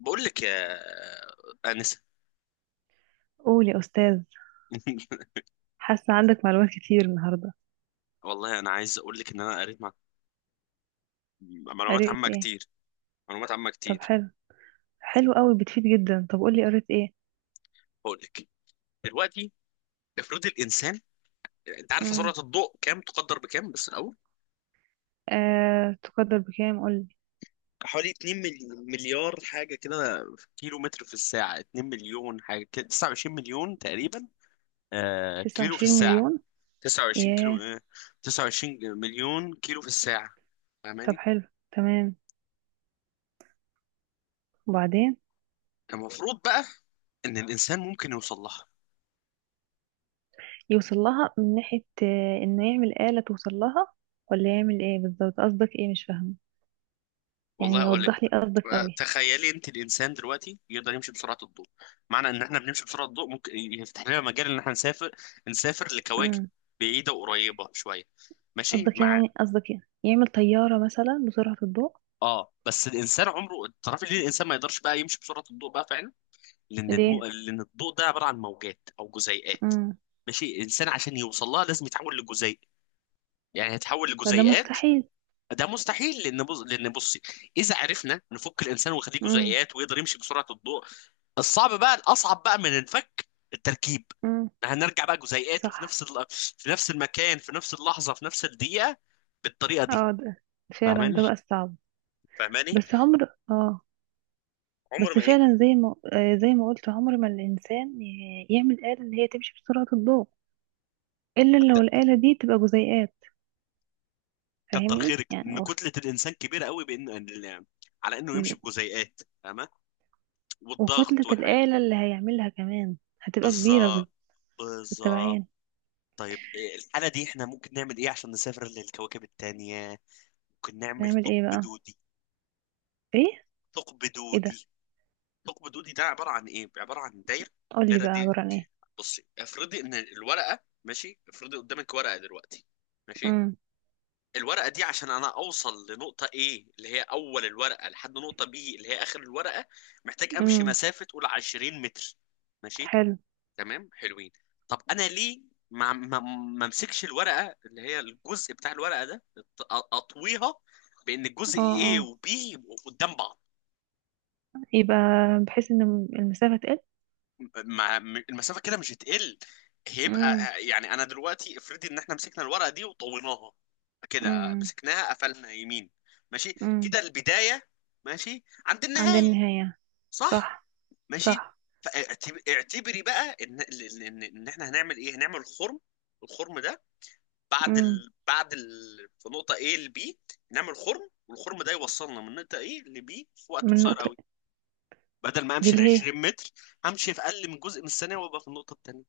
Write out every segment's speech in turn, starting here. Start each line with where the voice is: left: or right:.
left: بقول لك يا انسه.
right: قول يا أستاذ. حاسة عندك معلومات كتير النهاردة.
left: والله انا عايز اقول لك ان انا قريت معلومات
right: قريت
left: عامه
right: ايه؟
left: كتير. معلومات عامه
right: طب
left: كتير
right: حلو. حلو قوي، بتفيد جدا. طب قولي، قريت ايه؟
left: هقول لك دلوقتي. افرض الانسان، انت عارف سرعه
right: مم.
left: الضوء كام؟ تقدر بكام بس الاول؟
right: آه، تقدر بكام قولي.
left: حوالي 2 مليار حاجه كده في كيلو متر في الساعه، 2 مليون حاجه كده، 29 مليون تقريبا. آه
right: تسعة
left: كيلو في
right: وعشرين
left: الساعه.
right: مليون
left: 29 كيلو
right: ياه.
left: آه. 29 مليون كيلو في الساعه.
right: طب
left: فاهماني؟
right: حلو. تمام. وبعدين؟
left: المفروض بقى ان الانسان ممكن يوصل لها.
right: يوصل لها من ناحية انه يعمل آلة توصل لها، ولا يعمل ايه بالظبط؟ قصدك ايه؟ مش فاهمة.
left: والله
right: يعني
left: اقول لك
right: يوضح لي قصدك
left: بقى.
right: قوي.
left: تخيلي انت الانسان دلوقتي يقدر يمشي بسرعه الضوء. معنى ان احنا بنمشي بسرعه الضوء ممكن يفتح لنا مجال ان احنا نسافر، نسافر لكواكب
right: مم.
left: بعيده وقريبه شويه. ماشي
right: قصدك
left: مع،
right: يعني قصدك يعني يعمل طيارة مثلا بسرعة الضوء؟
left: اه بس الانسان عمره. تعرفي ليه الانسان ما يقدرش بقى يمشي بسرعه الضوء بقى فعلا؟ لان
right: ليه؟
left: لان الضوء ده عباره عن موجات او جزيئات.
right: مم.
left: ماشي. الانسان عشان يوصل لها لازم يتحول لجزيء، يعني هيتحول
right: فده
left: لجزيئات.
right: مستحيل.
left: ده مستحيل لان لان بصي، اذا عرفنا نفك الانسان ونخليه
right: مم.
left: جزيئات ويقدر يمشي بسرعه الضوء، الصعب بقى الاصعب بقى من الفك التركيب.
right: مم.
left: هنرجع بقى جزيئات وفي
right: صح.
left: في نفس المكان، في نفس اللحظه، في نفس الدقيقه، بالطريقه دي.
right: اه ده فعلا،
left: فاهماني؟
right: ده بقى الصعب.
left: فاهماني
right: بس عمر اه.
left: عمر
right: بس
left: ما ايه.
right: فعلا زي ما زي ما قلت، عمر ما الإنسان يعمل آلة اللي هي تمشي بسرعة الضوء، إلا لو
left: حتى-
right: الآلة دي تبقى جزيئات.
left: كتر
right: فاهمني
left: خيرك
right: يعني
left: ان كتله الانسان كبيره قوي بان على انه يمشي بجزيئات، فاهمه، والضغط
right: وكتلة
left: والحاجات.
right: الآلة اللي هيعملها كمان هتبقى كبيرة
left: بالظبط. بالظبط
right: بالتبعين.
left: طيب إيه الحاله دي؟ احنا ممكن نعمل ايه عشان نسافر للكواكب التانية؟ ممكن نعمل
right: نعمل ايه
left: ثقب
right: بقى؟
left: دودي.
right: ايه؟
left: ثقب
right: ايه ده؟
left: دودي. ثقب دودي ده عباره عن ايه؟ عباره عن دايره.
right: قولي
left: الدايره
right: بقى
left: دي،
right: عبارة عن ايه.
left: بصي افرضي ان الورقه، ماشي، افرضي قدامك ورقه دلوقتي. ماشي.
right: امم.
left: الورقه دي عشان انا اوصل لنقطه ايه اللي هي اول الورقه لحد نقطه بي اللي هي اخر الورقه، محتاج امشي
right: امم.
left: مسافه، قول 20 متر. ماشي.
right: حلو.
left: تمام حلوين. طب انا ليه ما ما امسكش الورقه اللي هي الجزء بتاع الورقه ده اطويها بان الجزء
right: اه
left: ايه
right: اه.
left: وبي يبقوا قدام بعض؟
right: يبقى بحيث ان المسافة تقل.
left: ما م- المسافه كده مش هتقل، هيبقى،
right: امم.
left: يعني انا دلوقتي افرضي ان احنا مسكنا الورقه دي وطويناها، كده
right: امم.
left: مسكناها قفلنا يمين. ماشي.
right: امم.
left: كده البدايه ماشي عند
right: عند
left: النهايه.
right: النهاية.
left: صح.
right: صح.
left: ماشي.
right: صح.
left: اعتبري بقى ان ان ان إن احنا هنعمل ايه. هنعمل خرم. الخرم ده بعد
right: امم.
left: بعد في نقطه A ل B، نعمل خرم والخرم ده يوصلنا من نقطه A ل B في وقت
right: من
left: قصير
right: نقطة.
left: قوي. بدل ما
right: دي
left: امشي ال
right: اللي هي.
left: 20 متر، همشي في اقل من جزء من الثانيه وابقى في النقطه الثانيه.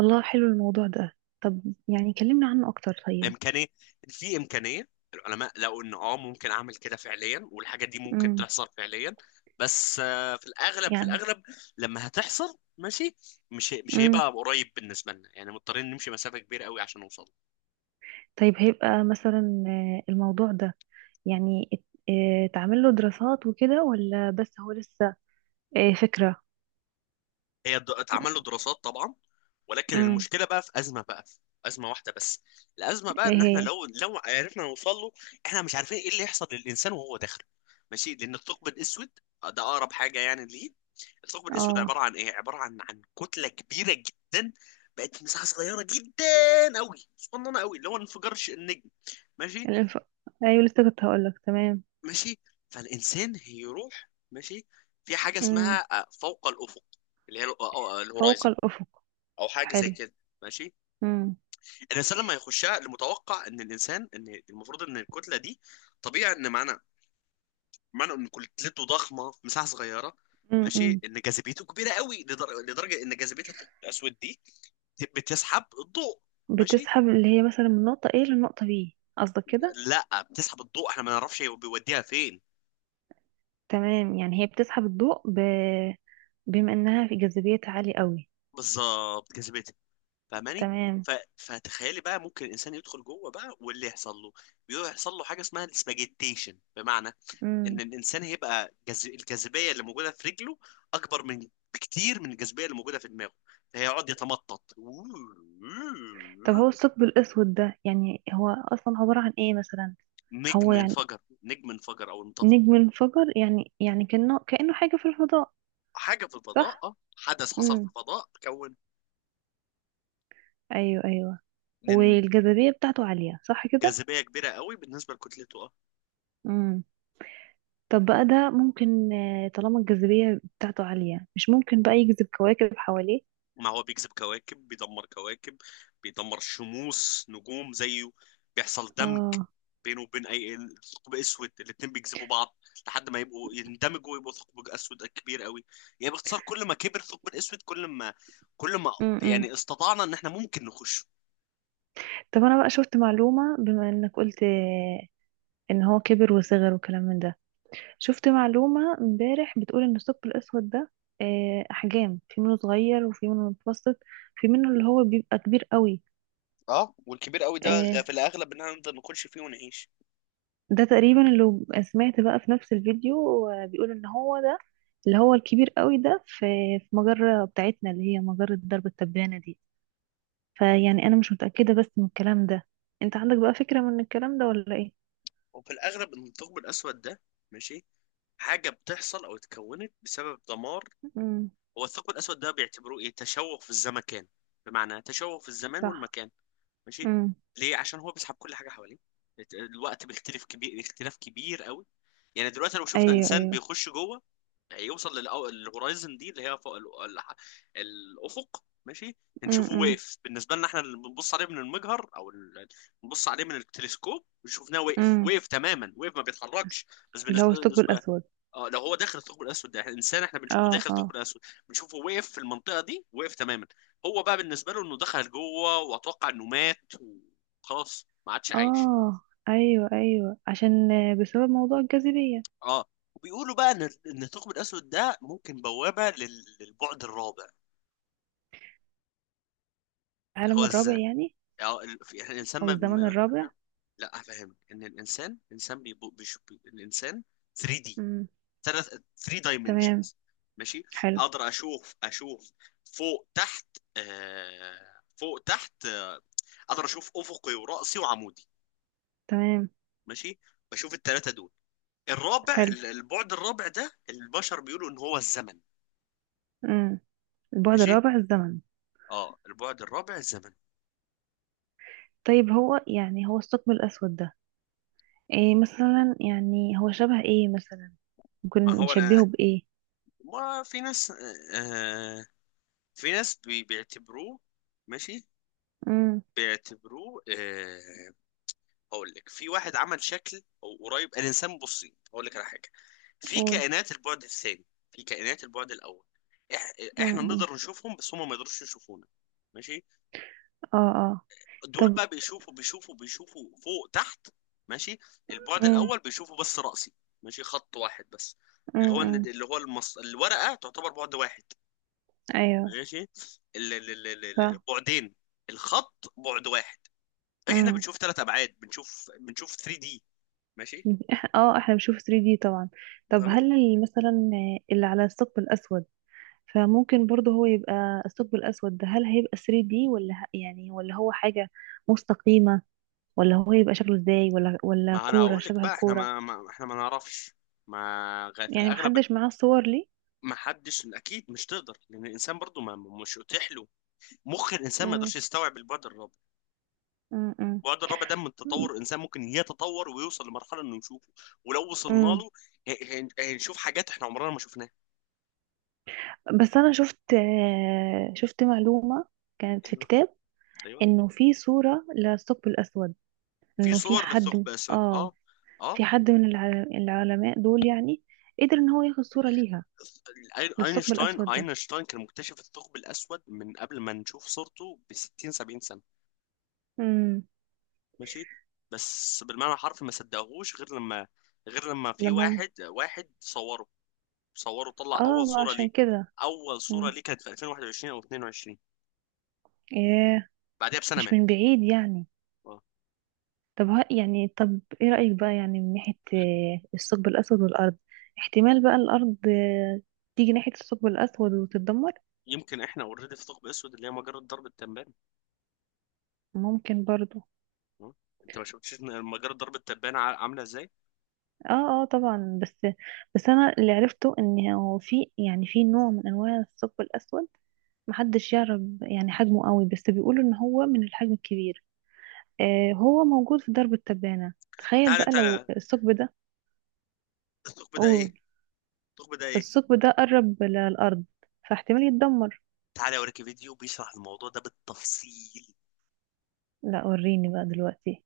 right: الله، حلو الموضوع ده. طب يعني كلمنا عنه أكتر طيب.
left: امكانيه، في امكانيه. العلماء لقوا ان اه ممكن اعمل كده فعليا، والحاجه دي ممكن
right: امم.
left: تحصل فعليا، بس في الاغلب،
right: يعني.
left: لما هتحصل، ماشي، مش
right: امم.
left: هيبقى قريب بالنسبه لنا، يعني مضطرين نمشي مسافه كبيره قوي عشان نوصل.
right: طيب هيبقى مثلا الموضوع ده يعني تعمل له دراسات وكده، ولا بس هو لسه فكرة؟
left: اتعمل له دراسات طبعا، ولكن
right: امم.
left: المشكله بقى في ازمه، بقى في ازمه واحده بس. الازمه بقى
right: ايه
left: ان احنا
right: هي؟
left: لو عرفنا نوصل له، احنا مش عارفين ايه اللي يحصل للانسان وهو داخل. ماشي، لان الثقب الاسود ده اقرب حاجه يعني ليه. الثقب الاسود عباره
right: اه.
left: عن ايه؟ عباره عن كتله كبيره جدا بقت مساحه صغيره جدا قوي، صغننه قوي، اللي هو انفجار النجم. ماشي.
right: الانف... ايوه لسه كنت هقولك. تمام.
left: ماشي. فالانسان هيروح، ماشي، في حاجه اسمها
right: امم.
left: فوق الافق، اللي هي
right: فوق
left: الهورايزن،
right: الأفق.
left: او حاجه زي
right: حلو.
left: كده. ماشي.
right: امم.
left: الانسان لما يخشها، المتوقع ان الانسان، ان المفروض ان الكتله دي، طبيعي ان معنى، معنى ان كتلته ضخمه في مساحه صغيره، ماشي،
right: امم.
left: ان جاذبيته كبيره قوي لدرجه ان جاذبيه الثقب الاسود دي بتسحب الضوء. ماشي.
right: بتسحب اللي هي مثلا من نقطة A لنقطة B؟ قصدك كده؟
left: لا، بتسحب الضوء، احنا ما نعرفش هو بيوديها فين.
right: تمام. يعني هي بتسحب الضوء بما انها في جاذبيتها عالية قوي.
left: بالظبط، جاذبيتها. فاهماني؟
right: تمام.
left: فتخيلي بقى ممكن الانسان يدخل جوه بقى واللي يحصل له، بيحصل له حاجه اسمها السباجيتيشن، بمعنى ان
right: امم.
left: الانسان هيبقى الجاذبيه اللي موجوده في رجله اكبر من، بكتير من الجاذبيه اللي موجوده في دماغه، فهيقعد يتمطط.
right: طب هو الثقب الاسود ده يعني هو اصلا عبارة عن ايه مثلا؟ هو
left: نجم
right: يعني
left: انفجر. نجم انفجر او انطفى.
right: نجم انفجر؟ يعني كأنه حاجة في الفضاء؟
left: حاجه في الفضاء،
right: صح.
left: اه، حدث حصل في
right: امم.
left: الفضاء، كون.
right: ايوه ايوه.
left: لأن
right: والجاذبية بتاعته عالية صح كده؟
left: جاذبيه كبيره قوي بالنسبه لكتلته.
right: امم. طب بقى ده ممكن، طالما الجاذبية بتاعته عالية، مش ممكن بقى يجذب كواكب حواليه؟
left: ما هو بيجذب كواكب، بيدمر كواكب، بيدمر شموس، نجوم زيه. بيحصل دمج
right: اه.
left: بينه وبين اي ثقب اسود، الاتنين بيجذبوا بعض لحد ما يبقوا يندمجوا ويبقوا ثقب اسود كبير قوي. يعني باختصار، كل ما كبر الثقب الاسود، كل ما، كل ما
right: امم.
left: يعني استطعنا ان احنا ممكن نخش.
right: طب انا بقى شفت معلومة، بما انك قلت ان هو كبر وصغر وكلام من ده، شفت معلومة امبارح بتقول ان الثقب الاسود ده احجام، في منه صغير وفي منه متوسط، في منه اللي هو بيبقى كبير قوي.
left: اه، والكبير قوي ده
right: آه.
left: في الاغلب ان احنا نقدر نخش فيه ونعيش.
right: ده تقريبا اللي سمعت بقى في نفس الفيديو. بيقول ان هو ده اللي هو الكبير قوي ده في في مجرة بتاعتنا اللي هي مجرة درب التبانة دي. فيعني انا مش متأكدة بس من الكلام ده. انت عندك بقى فكرة من الكلام ده ولا ايه؟
left: وفي الاغلب ان الثقب الاسود ده، ماشي، حاجه بتحصل او اتكونت بسبب دمار.
right: امم.
left: هو الثقب الأسود ده بيعتبروه إيه؟ تشوه في الزمكان، بمعنى تشوه في الزمان
right: صح.
left: والمكان. ماشي.
right: امم.
left: ليه؟ عشان هو بيسحب كل حاجة حواليه. الوقت بيختلف كبير، اختلاف كبير قوي. يعني دلوقتي لو شفنا
right: ايوه
left: إنسان
right: ايوه.
left: بيخش جوه، هيوصل للهورايزن دي اللي هي فوق الأفق، ماشي، هنشوفه
right: امم.
left: واقف بالنسبة لنا احنا اللي بنبص عليه من المجهر أو بنبص عليه من التلسكوب، شفناه واقف،
right: امم.
left: واقف تماما، واقف ما بيتحركش. بس
right: اللي هو الثقب
left: بالنسبة،
right: الاسود.
left: اه لو هو داخل الثقب الاسود ده، احنا انسان احنا بنشوفه
right: اه
left: داخل الثقب
right: اه.
left: الاسود، بنشوفه وقف في المنطقه دي، وقف تماما. هو بقى بالنسبه له انه دخل جوه واتوقع انه مات وخلاص ما عادش عايش.
right: اه. ايوه ايوه، عشان بسبب موضوع الجاذبية.
left: اه. وبيقولوا بقى ان الثقب الاسود ده ممكن بوابه للبعد الرابع، اللي هو
right: العالم الرابع
left: الذات.
right: يعني؟
left: اه يعني الانسان
right: او الزمن الرابع؟
left: لا، افهمك ان الانسان، الانسان بيشوف الانسان 3D،
right: امم.
left: ثلاث، 3
right: تمام.
left: دايمنشنز. ماشي.
right: حلو.
left: اقدر اشوف، اشوف فوق تحت، آه فوق تحت، آه اقدر اشوف افقي وراسي وعمودي.
right: تمام.
left: ماشي. بشوف الثلاثه دول. الرابع،
right: حلو.
left: البعد الرابع ده البشر بيقولوا ان هو الزمن.
right: امم. البعد
left: ماشي.
right: الرابع الزمن.
left: اه البعد الرابع الزمن.
right: طيب هو يعني هو الثقب الأسود ده ايه مثلا؟ يعني هو شبه ايه مثلا؟ ممكن
left: ما هو
right: نشبهه
left: انا،
right: بإيه؟
left: ما في ناس، آه، في ناس بيعتبروه. ماشي.
right: امم.
left: بيعتبروه آه. هقول لك، في واحد عمل شكل او قريب الانسان. بصي هقول لك على حاجه. في
right: قول.
left: كائنات البعد الثاني، في كائنات البعد الاول. إح... احنا
right: امم.
left: نقدر نشوفهم بس هم ما يقدروش يشوفونا. ماشي.
right: اه اه.
left: دول
right: طب.
left: بقى بيشوفوا، بيشوفوا فوق تحت. ماشي. البعد
right: امم.
left: الاول بيشوفوا بس راسي. ماشي. خط واحد بس، اللي هو
right: امم.
left: اللي هو الورقه تعتبر بعد واحد.
right: ايوه.
left: ماشي.
right: ف.
left: البعدين، الخط بعد واحد. احنا
right: امم.
left: بنشوف ثلاث ابعاد، بنشوف، بنشوف 3 دي. ماشي.
right: اه احنا بنشوف 3D طبعا. طب
left: فاهمة؟
right: مثلا اللي على الثقب الأسود، فممكن برضه هو يبقى الثقب الأسود ده هل هيبقى 3D، ولا يعني ولا هو حاجة مستقيمة؟ ولا هو يبقى شكله ازاي؟ ولا
left: ما انا
right: كورة
left: اقول لك
right: شبه
left: بقى، احنا
right: الكورة؟
left: ما احنا ما نعرفش. ما في
right: يعني
left: الاغلب.
right: محدش معاه الصور ليه؟
left: ما حدش اكيد مش تقدر، لان الانسان برضو ما، مش اتيح له. مخ الانسان ما
right: مم.
left: يقدرش يستوعب البعد الرابع.
right: مم.
left: البعد الرابع ده من
right: مم.
left: التطور الانسان ممكن يتطور ويوصل لمرحله انه يشوفه. ولو وصلنا
right: مم.
left: له، ه- هنشوف حاجات احنا عمرنا ما شفناها.
right: بس أنا شفت شفت معلومة كانت في
left: ايوه،
right: كتاب،
left: ايوه
right: إنه في صورة للثقب الأسود،
left: في
right: إنه في
left: صور
right: حد
left: للثقب الاسود،
right: آه،
left: اه، اه.
right: في حد من العلماء دول يعني قدر إن هو ياخد صورة ليها، للثقب
left: اينشتاين،
right: الأسود ده.
left: كان مكتشف الثقب الاسود من قبل ما نشوف صورته ب 60 70 سنه.
right: مم.
left: ماشي. بس بالمعنى الحرفي ما صدقهوش غير لما، غير لما في
right: لما هم.
left: واحد، صوره، طلع
right: اه،
left: اول
right: ما
left: صورة
right: عشان
left: ليه.
right: كده.
left: اول صورة
right: مم.
left: ليه كانت في 2021 او 22.
right: ايه؟
left: بعدها بسنة
right: مش
left: مات.
right: من بعيد يعني.
left: آه.
right: طب ها يعني، طب ايه رأيك بقى يعني من ناحية الثقب الأسود والأرض؟ احتمال بقى الأرض تيجي ناحية الثقب الأسود وتتدمر؟
left: يمكن احنا اوريدي في ثقب اسود اللي هي مجرة درب التبان.
right: ممكن برضو.
left: آه. انت ما شفتش إن مجرة درب التبان عاملة ازاي؟
right: اه اه طبعا. بس بس انا اللي عرفته ان هو في يعني في نوع من انواع الثقب الأسود محدش يعرف يعني حجمه قوي، بس بيقولوا ان هو من الحجم الكبير. آه هو موجود في درب التبانة. تخيل
left: تعالى،
right: بقى لو الثقب ده.
left: الثقب ده ايه،
right: قول.
left: الثقب ده ايه
right: الثقب ده قرب للأرض، فاحتمال يتدمر.
left: تعالى اوريك فيديو بيشرح الموضوع ده بالتفصيل.
right: لا وريني بقى دلوقتي.